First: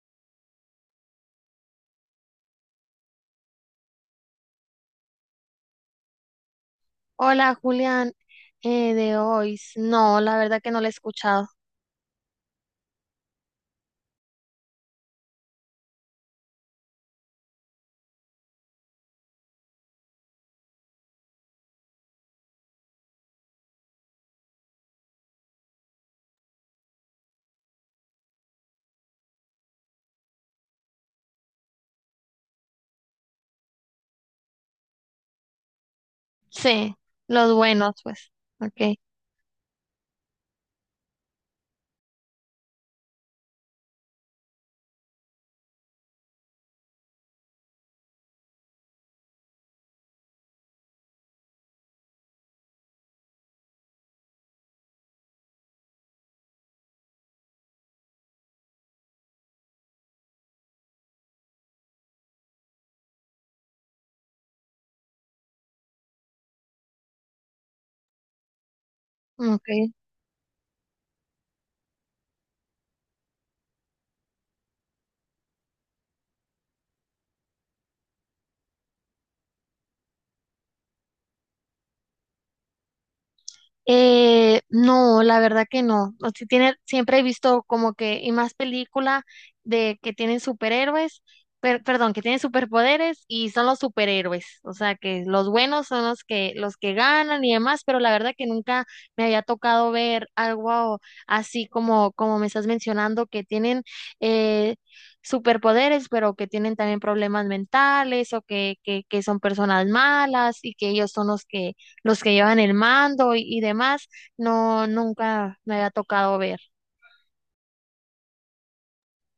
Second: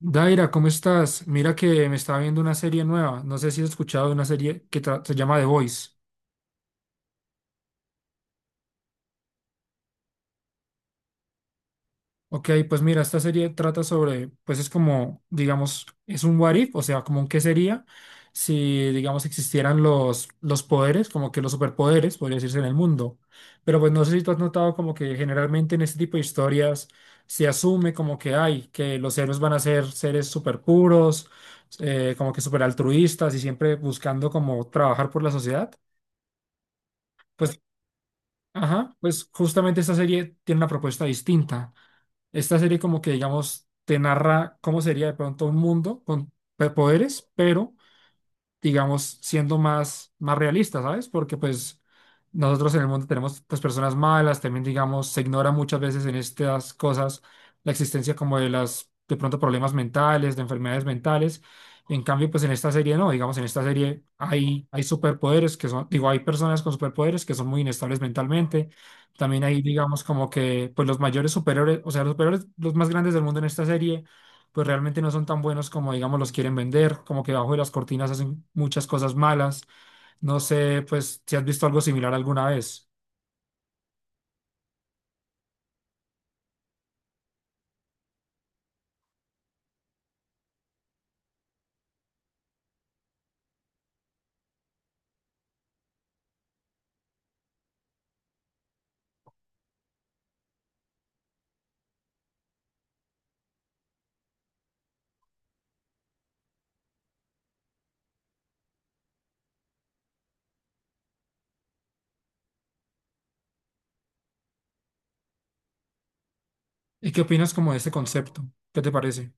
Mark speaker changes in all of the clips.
Speaker 1: Daira, ¿cómo estás? Mira que me estaba viendo una serie nueva. No sé si has escuchado de una serie que se llama The Voice.
Speaker 2: Hola, Julián, de hoy. No, la verdad que no lo he escuchado.
Speaker 1: Ok, pues mira, esta serie trata sobre, pues es como, digamos, es un what if, o sea, como un qué sería si, digamos, existieran los poderes, como que los superpoderes, podría decirse, en el mundo. Pero pues no sé si tú has notado como que generalmente en este tipo de historias se asume como que hay, que los héroes van a ser seres super puros, como que super altruistas y siempre buscando como trabajar por la sociedad.
Speaker 2: Sí, los
Speaker 1: Pues,
Speaker 2: buenos, pues.
Speaker 1: ajá,
Speaker 2: Ok,
Speaker 1: pues justamente esta serie tiene una propuesta distinta. Esta serie como que, digamos, te narra cómo sería de pronto un mundo con poderes, pero digamos, siendo más realistas, ¿sabes? Porque pues nosotros en el mundo tenemos pues personas malas, también digamos, se ignora muchas veces en estas cosas la existencia como de de pronto problemas mentales, de enfermedades mentales. En cambio, pues en esta serie no, digamos, en esta serie hay superpoderes que son, digo, hay personas con superpoderes que son muy inestables mentalmente. También hay,
Speaker 2: ok.
Speaker 1: digamos, como que pues los mayores superhéroes, o sea, los superhéroes, los más grandes del mundo en esta serie pues realmente no son tan buenos como, digamos, los quieren vender, como que bajo de las cortinas hacen muchas cosas malas. No sé, pues, si has visto algo similar alguna vez.
Speaker 2: No, la verdad que no. O sea, tiene, siempre he visto como que, y más película de que tienen superhéroes, perdón, que tienen superpoderes y son los superhéroes. O sea, que los buenos son los que ganan y demás, pero la verdad que nunca me había tocado ver algo así como, como me estás mencionando, que tienen eh, superpoderes, pero que tienen también problemas mentales o que son personas malas y que ellos son los que llevan el mando y demás, no, nunca me había tocado ver.
Speaker 1: ¿Y qué opinas como de este concepto? ¿Qué te parece?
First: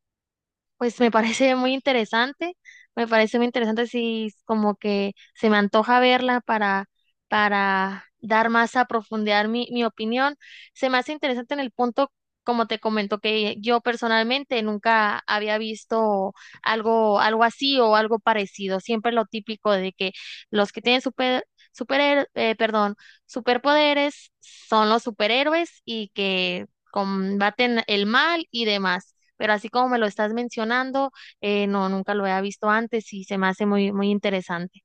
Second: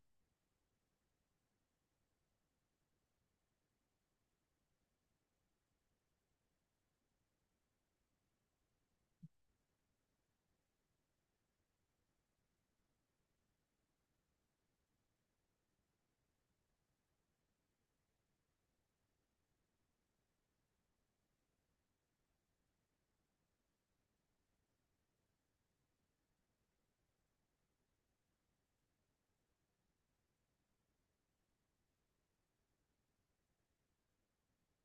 Speaker 2: Pues me parece muy interesante, me parece muy interesante si como que se me antoja verla para dar más a profundidad mi, mi opinión. Se me hace interesante en el punto, como te comento, que yo personalmente nunca había visto algo, algo así o algo parecido. Siempre lo típico de que los que tienen perdón, superpoderes son los superhéroes y que combaten el mal y demás pero así como me lo estás mencionando, no, nunca lo había visto antes y se me hace muy, muy interesante.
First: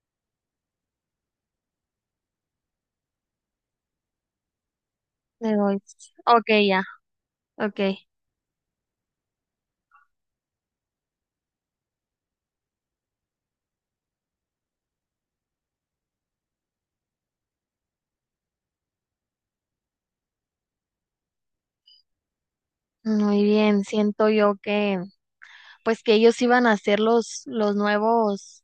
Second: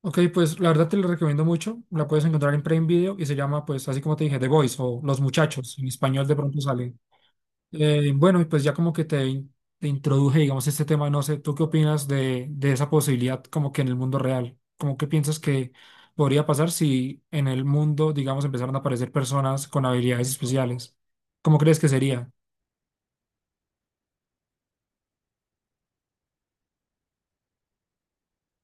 Speaker 1: Ok, pues la verdad te lo recomiendo mucho. La puedes encontrar en Prime Video y se llama, pues, así como te dije, The Boys o Los
Speaker 2: Le
Speaker 1: Muchachos.
Speaker 2: doy-
Speaker 1: En español de
Speaker 2: Ok,
Speaker 1: pronto
Speaker 2: ya,
Speaker 1: sale.
Speaker 2: ok.
Speaker 1: Bueno, y pues ya como que te introduje, digamos, este tema, no sé, ¿tú qué opinas de esa posibilidad como que en el mundo real? ¿Cómo que piensas que podría pasar si en el mundo, digamos, empezaran a aparecer personas con habilidades especiales? ¿Cómo crees que sería?
Speaker 2: Muy bien, siento yo que, pues que ellos iban a ser los nuevos.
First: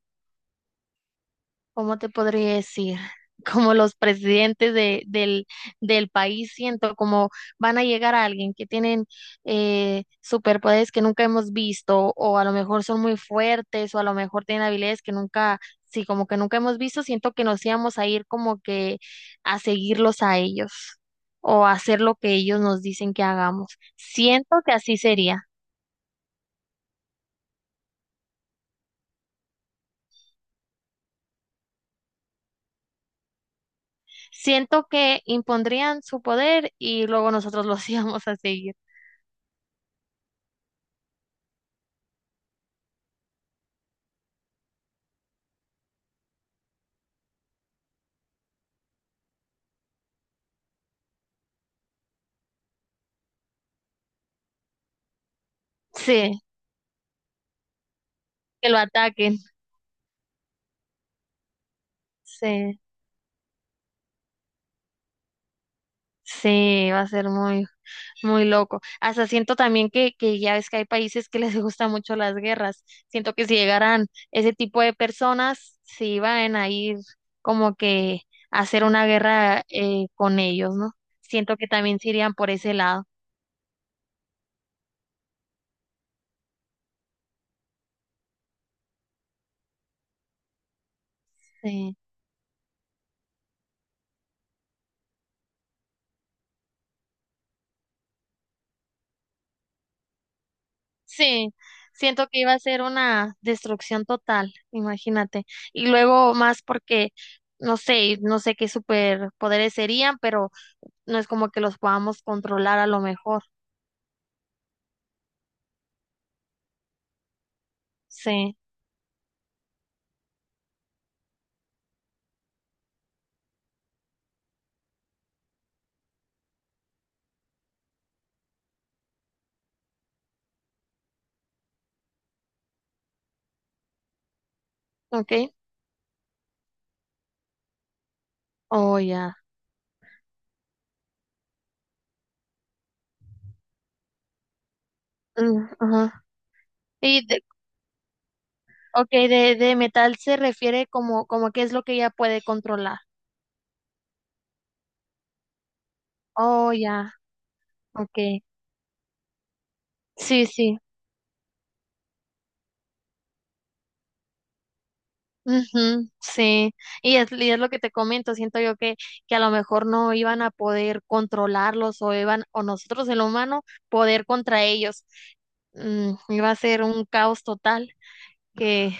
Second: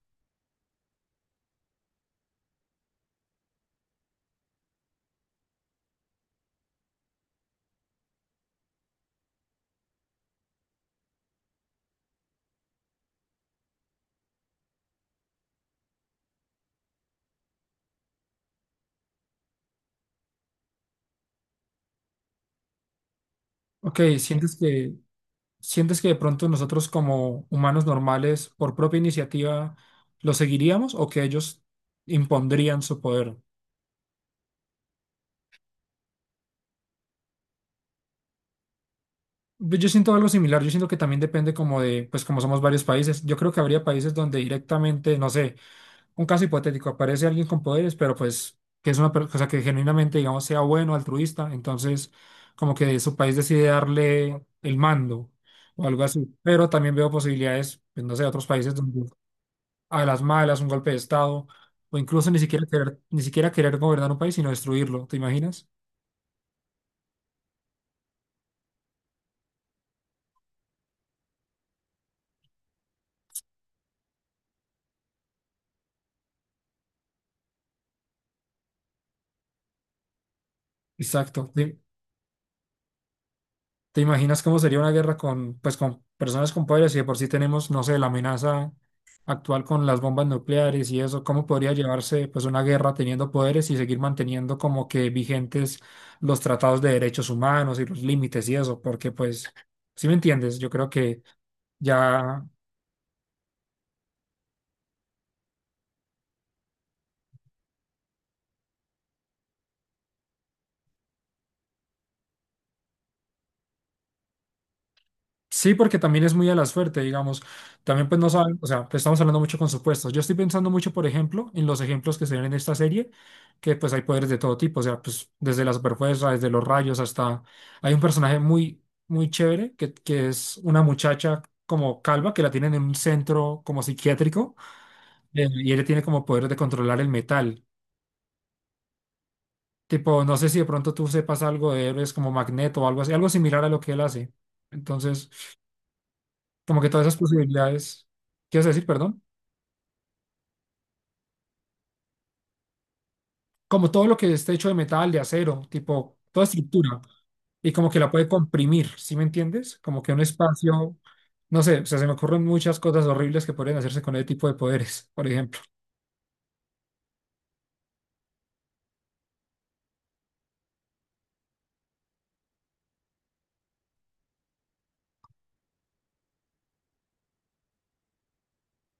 Speaker 2: ¿Cómo te podría decir? Como los presidentes del, del país, siento como van a llegar a alguien que tienen superpoderes que nunca hemos visto, o a lo mejor son muy fuertes, o a lo mejor tienen habilidades que nunca, sí, como que nunca hemos visto, siento que nos íbamos a ir como que a seguirlos a ellos, o a hacer lo que ellos nos dicen que hagamos.
Speaker 1: Ok,
Speaker 2: Siento que así sería.
Speaker 1: sientes que de pronto nosotros como humanos normales, por propia iniciativa, lo seguiríamos o que ellos impondrían su poder?
Speaker 2: Siento que impondrían su poder y luego nosotros los íbamos a seguir.
Speaker 1: Pues yo siento algo similar, yo siento que también depende como de, pues como somos varios países, yo creo que habría países donde directamente, no sé, un caso hipotético, aparece alguien con poderes, pero pues que es una persona que genuinamente, digamos, sea bueno, altruista, entonces como que su país decide darle el mando o algo así,
Speaker 2: Sí,
Speaker 1: pero también veo posibilidades, pues, no sé, de otros
Speaker 2: que
Speaker 1: países
Speaker 2: lo
Speaker 1: donde
Speaker 2: ataquen.
Speaker 1: a las malas, un golpe de estado, o incluso ni siquiera
Speaker 2: Sí,
Speaker 1: querer, ni siquiera querer gobernar un país, sino destruirlo, ¿te imaginas?
Speaker 2: sí, va a ser muy, muy loco. Hasta siento también que ya ves que hay países que les gustan mucho las guerras. Siento que si llegaran ese tipo de personas, se iban a ir como que a hacer una guerra con ellos, ¿no?
Speaker 1: Exacto.
Speaker 2: Siento que
Speaker 1: Sí.
Speaker 2: también se irían por ese lado.
Speaker 1: ¿Te imaginas cómo sería una guerra con, pues, con personas con poderes? Y de por sí tenemos, no sé, la amenaza actual con las bombas nucleares y eso, ¿cómo podría
Speaker 2: Sí,
Speaker 1: llevarse, pues, una guerra teniendo poderes y seguir manteniendo como que vigentes los tratados de derechos humanos y los límites y eso? Porque, pues, si me entiendes, yo creo que
Speaker 2: sí. Siento que
Speaker 1: ya.
Speaker 2: iba a ser una destrucción total, imagínate. Y luego más porque no sé, no sé qué superpoderes serían, pero no es como que los podamos controlar a lo mejor.
Speaker 1: Sí, porque también es muy a la suerte, digamos. También pues no
Speaker 2: Sí,
Speaker 1: saben, o sea, pues estamos hablando mucho con supuestos. Yo estoy pensando mucho, por ejemplo, en los ejemplos que se ven en esta serie, que pues hay poderes de todo tipo, o sea, pues desde la superfuerza, desde los rayos hasta... Hay un personaje muy, muy chévere que es una muchacha como calva que la tienen en un centro como psiquiátrico
Speaker 2: ok.
Speaker 1: y ella tiene como poder de controlar el metal.
Speaker 2: Oh, ya.
Speaker 1: Tipo, no sé si de pronto tú sepas algo de héroes como Magneto o algo así, algo similar a lo que él hace. Entonces...
Speaker 2: Mm, ajá.
Speaker 1: Como que todas esas
Speaker 2: Y de,
Speaker 1: posibilidades, ¿quieres decir,
Speaker 2: ok,
Speaker 1: perdón?
Speaker 2: de metal se refiere como, como qué es lo que ella puede controlar.
Speaker 1: Como todo lo que esté hecho de metal, de acero, tipo, toda
Speaker 2: Oh,
Speaker 1: estructura,
Speaker 2: ya.
Speaker 1: y como que la puede
Speaker 2: Ok.
Speaker 1: comprimir, ¿sí me entiendes? Como que un
Speaker 2: Sí, sí.
Speaker 1: espacio, no sé, o sea, se me ocurren muchas cosas horribles que podrían hacerse con ese tipo de poderes, por ejemplo.
Speaker 2: Ujú, sí. Y es lo que te comento. Siento yo que a lo mejor no iban a poder controlarlos o iban, o nosotros el humano, poder contra ellos. Mm, iba a ser un caos total que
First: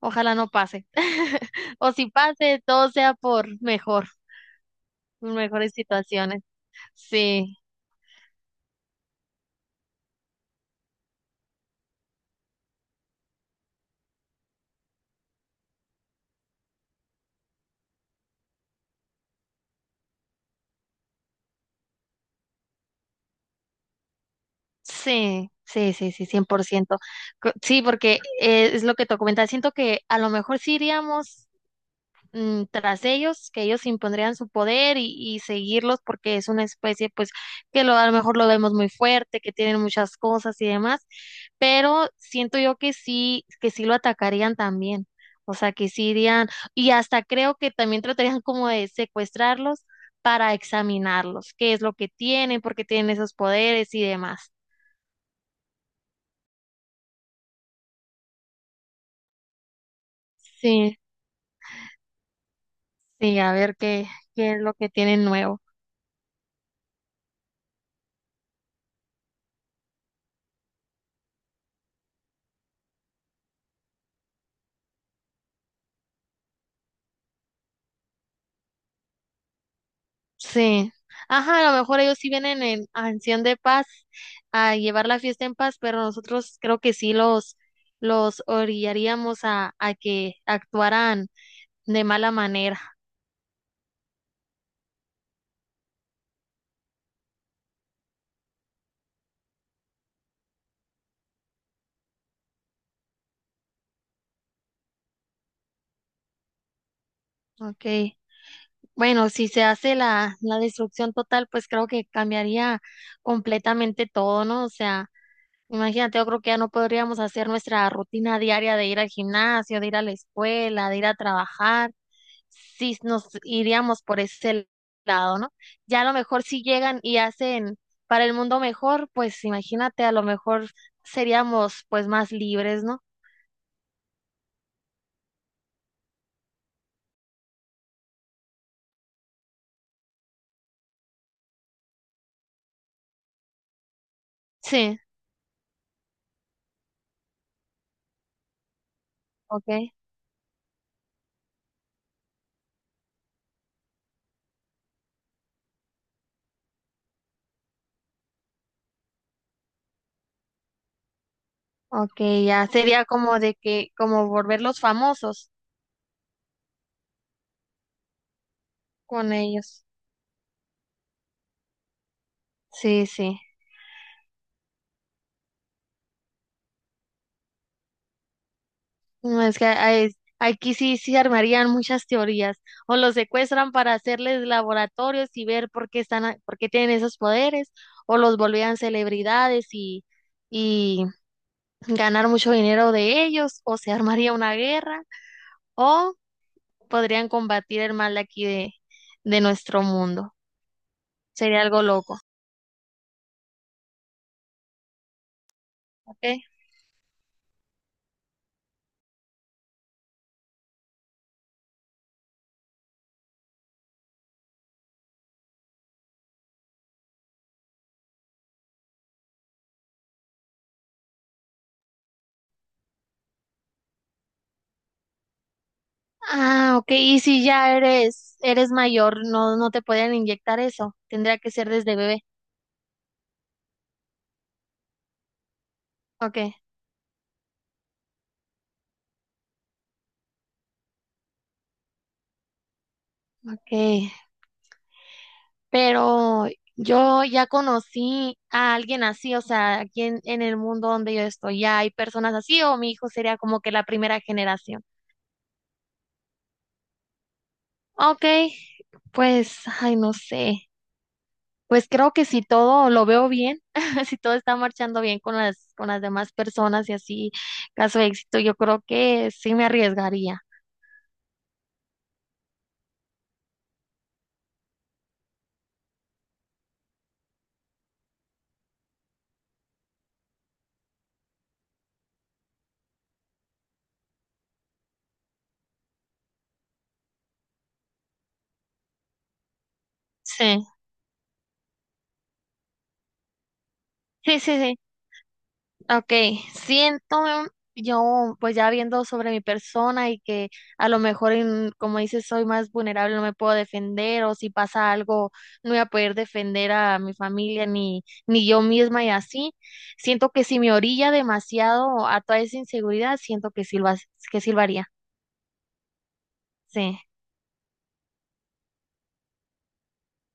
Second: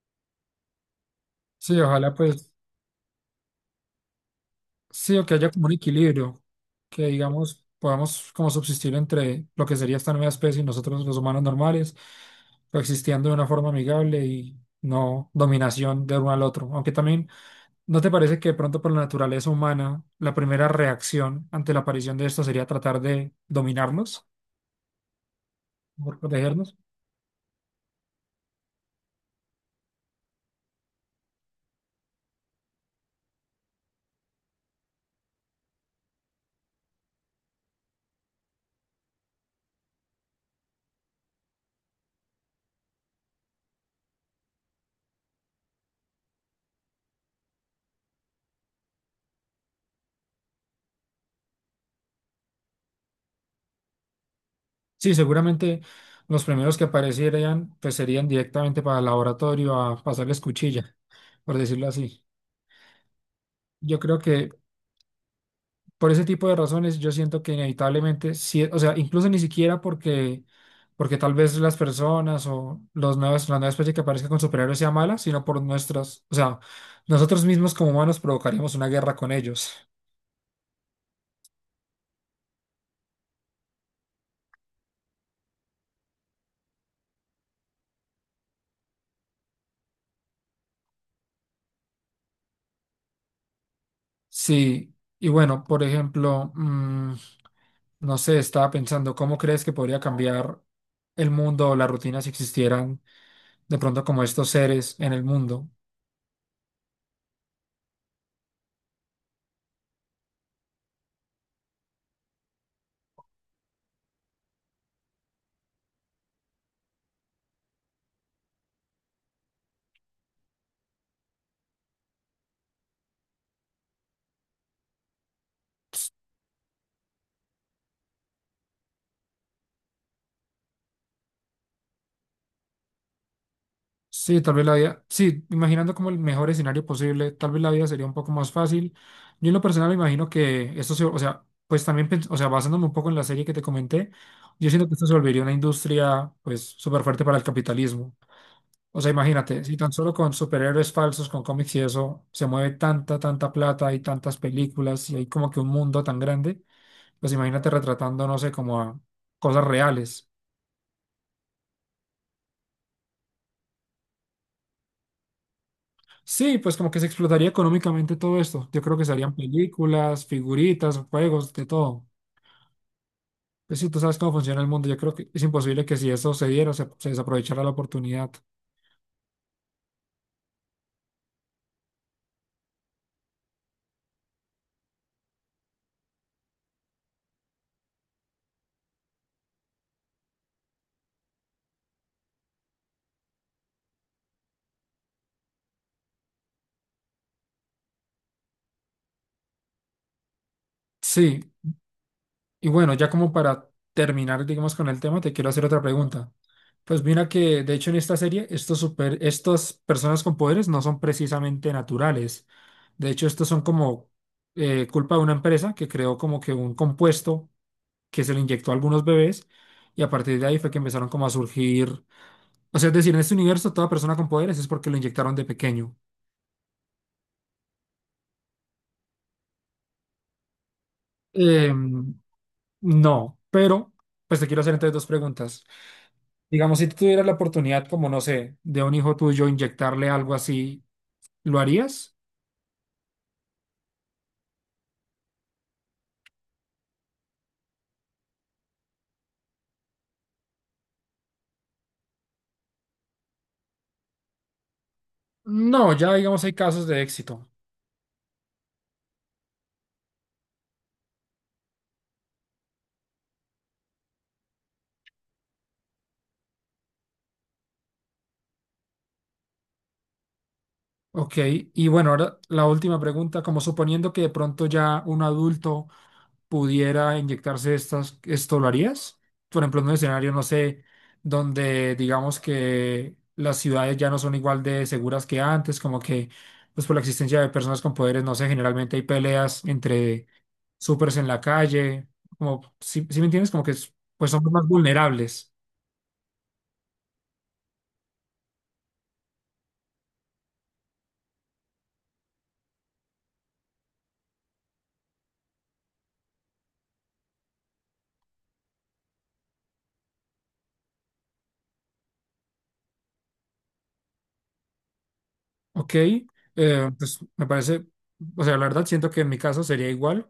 Speaker 2: ojalá no pase.
Speaker 1: Sí,
Speaker 2: O si
Speaker 1: ojalá pues,
Speaker 2: pase, todo sea por mejor,
Speaker 1: sí, o que haya como un
Speaker 2: mejores
Speaker 1: equilibrio,
Speaker 2: situaciones.
Speaker 1: que
Speaker 2: Sí,
Speaker 1: digamos, podamos como subsistir entre lo que sería esta nueva especie y nosotros los humanos normales, coexistiendo de una forma amigable y no dominación de uno al otro, aunque también... ¿No te parece que de pronto por la naturaleza humana, la primera reacción ante la aparición de esto sería tratar de dominarnos, por
Speaker 2: sí,
Speaker 1: protegernos?
Speaker 2: 100%. Sí, porque es lo que te comentaba. Siento que a lo mejor sí iríamos, mm, tras ellos, que ellos impondrían su poder y seguirlos porque es una especie pues que lo, a lo mejor lo vemos muy fuerte, que tienen muchas cosas y demás, pero siento yo que sí lo atacarían también, o sea, que sí irían y hasta creo que también tratarían como de secuestrarlos para examinarlos, qué es lo que tienen, por qué tienen esos poderes y demás.
Speaker 1: Sí, seguramente los primeros que aparecieran pues serían directamente para el laboratorio a pasarles cuchilla,
Speaker 2: Sí,
Speaker 1: por decirlo así.
Speaker 2: sí, a ver
Speaker 1: Yo
Speaker 2: qué,
Speaker 1: creo que
Speaker 2: qué es lo que tienen nuevo.
Speaker 1: por ese tipo de razones, yo siento que inevitablemente, sí, o sea, incluso ni siquiera porque, porque tal vez las personas o los nuevos, la nueva especie que aparezca con superhéroes sea mala, sino por nuestras, o sea, nosotros mismos como humanos provocaríamos una guerra con ellos.
Speaker 2: Sí. Ajá, a lo mejor ellos sí vienen en acción de paz a llevar la fiesta en paz, pero nosotros creo que sí los orillaríamos a que actuaran de mala manera.
Speaker 1: Sí, y bueno, por ejemplo, no sé, estaba pensando, ¿cómo crees que podría cambiar el mundo o la rutina si existieran de pronto como estos seres en el mundo?
Speaker 2: Okay. Bueno, si se hace la destrucción total, pues creo que cambiaría completamente todo, ¿no? O sea, imagínate, yo creo que ya no podríamos hacer nuestra rutina diaria de ir al gimnasio, de ir a la escuela, de ir a trabajar. Si nos iríamos por ese lado, ¿no? Ya a lo mejor si llegan y hacen para el mundo mejor, pues imagínate, a lo mejor seríamos pues más libres, ¿no?
Speaker 1: Sí, tal vez la vida, sí, imaginando como el mejor escenario posible, tal vez la vida sería un poco más fácil. Yo en lo personal imagino que esto se, o sea, pues también, o sea, basándome un poco en la serie que te comenté, yo siento que
Speaker 2: Sí,
Speaker 1: esto se volvería una industria, pues, súper fuerte para el capitalismo. O sea, imagínate,
Speaker 2: ok,
Speaker 1: si tan solo con superhéroes falsos, con cómics y eso, se mueve tanta, tanta plata y tantas películas y hay como que un mundo tan grande, pues imagínate retratando, no sé, como a cosas reales.
Speaker 2: ok, ya sería como de que, como volverlos famosos
Speaker 1: Sí, pues como que se explotaría económicamente todo esto. Yo creo que se
Speaker 2: con
Speaker 1: harían
Speaker 2: ellos.
Speaker 1: películas, figuritas, juegos, de todo.
Speaker 2: Sí, sí.
Speaker 1: Pues sí, tú sabes cómo funciona el mundo, yo creo que es imposible que si eso se diera, se desaprovechara la oportunidad.
Speaker 2: No, es que hay- aquí sí, sí armarían muchas teorías. O los secuestran para hacerles laboratorios y ver por qué están, por qué tienen esos poderes, o los volvían celebridades y ganar mucho dinero de ellos, o se armaría una guerra, o podrían combatir el mal de aquí de nuestro mundo.
Speaker 1: Sí,
Speaker 2: Sería algo loco,
Speaker 1: y bueno, ya como para terminar, digamos, con el tema, te quiero hacer otra
Speaker 2: ¿ok?
Speaker 1: pregunta. Pues mira que, de hecho, en esta serie, estas personas con poderes no son precisamente naturales. De hecho, estos son como culpa de una empresa que creó como que un compuesto que se le inyectó a algunos bebés y a partir de ahí fue que empezaron como a surgir, o sea, es decir, en este universo toda persona con poderes es porque lo inyectaron de pequeño.
Speaker 2: Ah, ok, y si ya eres, eres mayor, no, no te pueden inyectar eso, tendría que ser
Speaker 1: Eh,
Speaker 2: desde bebé.
Speaker 1: no, pero pues te quiero hacer entonces dos preguntas.
Speaker 2: Ok,
Speaker 1: Digamos, si tú tuvieras la oportunidad, como no sé, de un hijo tuyo inyectarle algo así, ¿lo harías?
Speaker 2: ok, pero yo ya conocí a alguien así, o sea, aquí en el mundo donde yo estoy, ya hay personas así, o mi hijo sería como que la primera generación.
Speaker 1: No, ya digamos hay casos de éxito.
Speaker 2: Ok, pues, ay, no sé. Pues creo que si todo lo veo bien, si todo está marchando bien con las demás personas y así, caso de éxito, yo creo que sí me arriesgaría.
Speaker 1: Ok, y bueno, ahora la última pregunta, como suponiendo que de pronto ya un adulto pudiera inyectarse estas, ¿esto lo harías? Por ejemplo, en un escenario, no sé, donde digamos que las ciudades ya no son igual de seguras que antes, como que pues por la existencia de personas con poderes, no sé, generalmente hay peleas entre
Speaker 2: Sí,
Speaker 1: supers en la calle, como, si me entiendes? Como que pues somos más
Speaker 2: sí,
Speaker 1: vulnerables.
Speaker 2: Okay, siento yo, pues ya viendo sobre mi persona y que a lo mejor, en, como dices, soy más vulnerable, no me puedo defender o si pasa algo, no voy a poder defender a mi familia ni yo misma y así. Siento que si me orilla demasiado a toda esa inseguridad, siento que sí lo, que sí lo haría.
Speaker 1: Ok,
Speaker 2: Sí,
Speaker 1: pues me parece, o sea, la verdad siento que en mi caso sería igual,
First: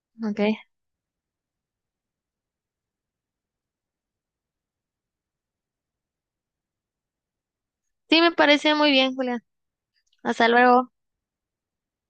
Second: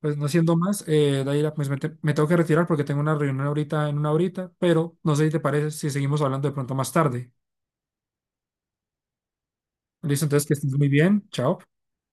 Speaker 1: pues no
Speaker 2: ok.
Speaker 1: siendo más, Daira, pues me tengo que retirar porque tengo una reunión ahorita en una horita, pero no sé si te parece si seguimos hablando de pronto más tarde.
Speaker 2: Sí, me parece muy bien, Julián.
Speaker 1: Listo, entonces
Speaker 2: Hasta
Speaker 1: que estés muy
Speaker 2: luego.
Speaker 1: bien, chao.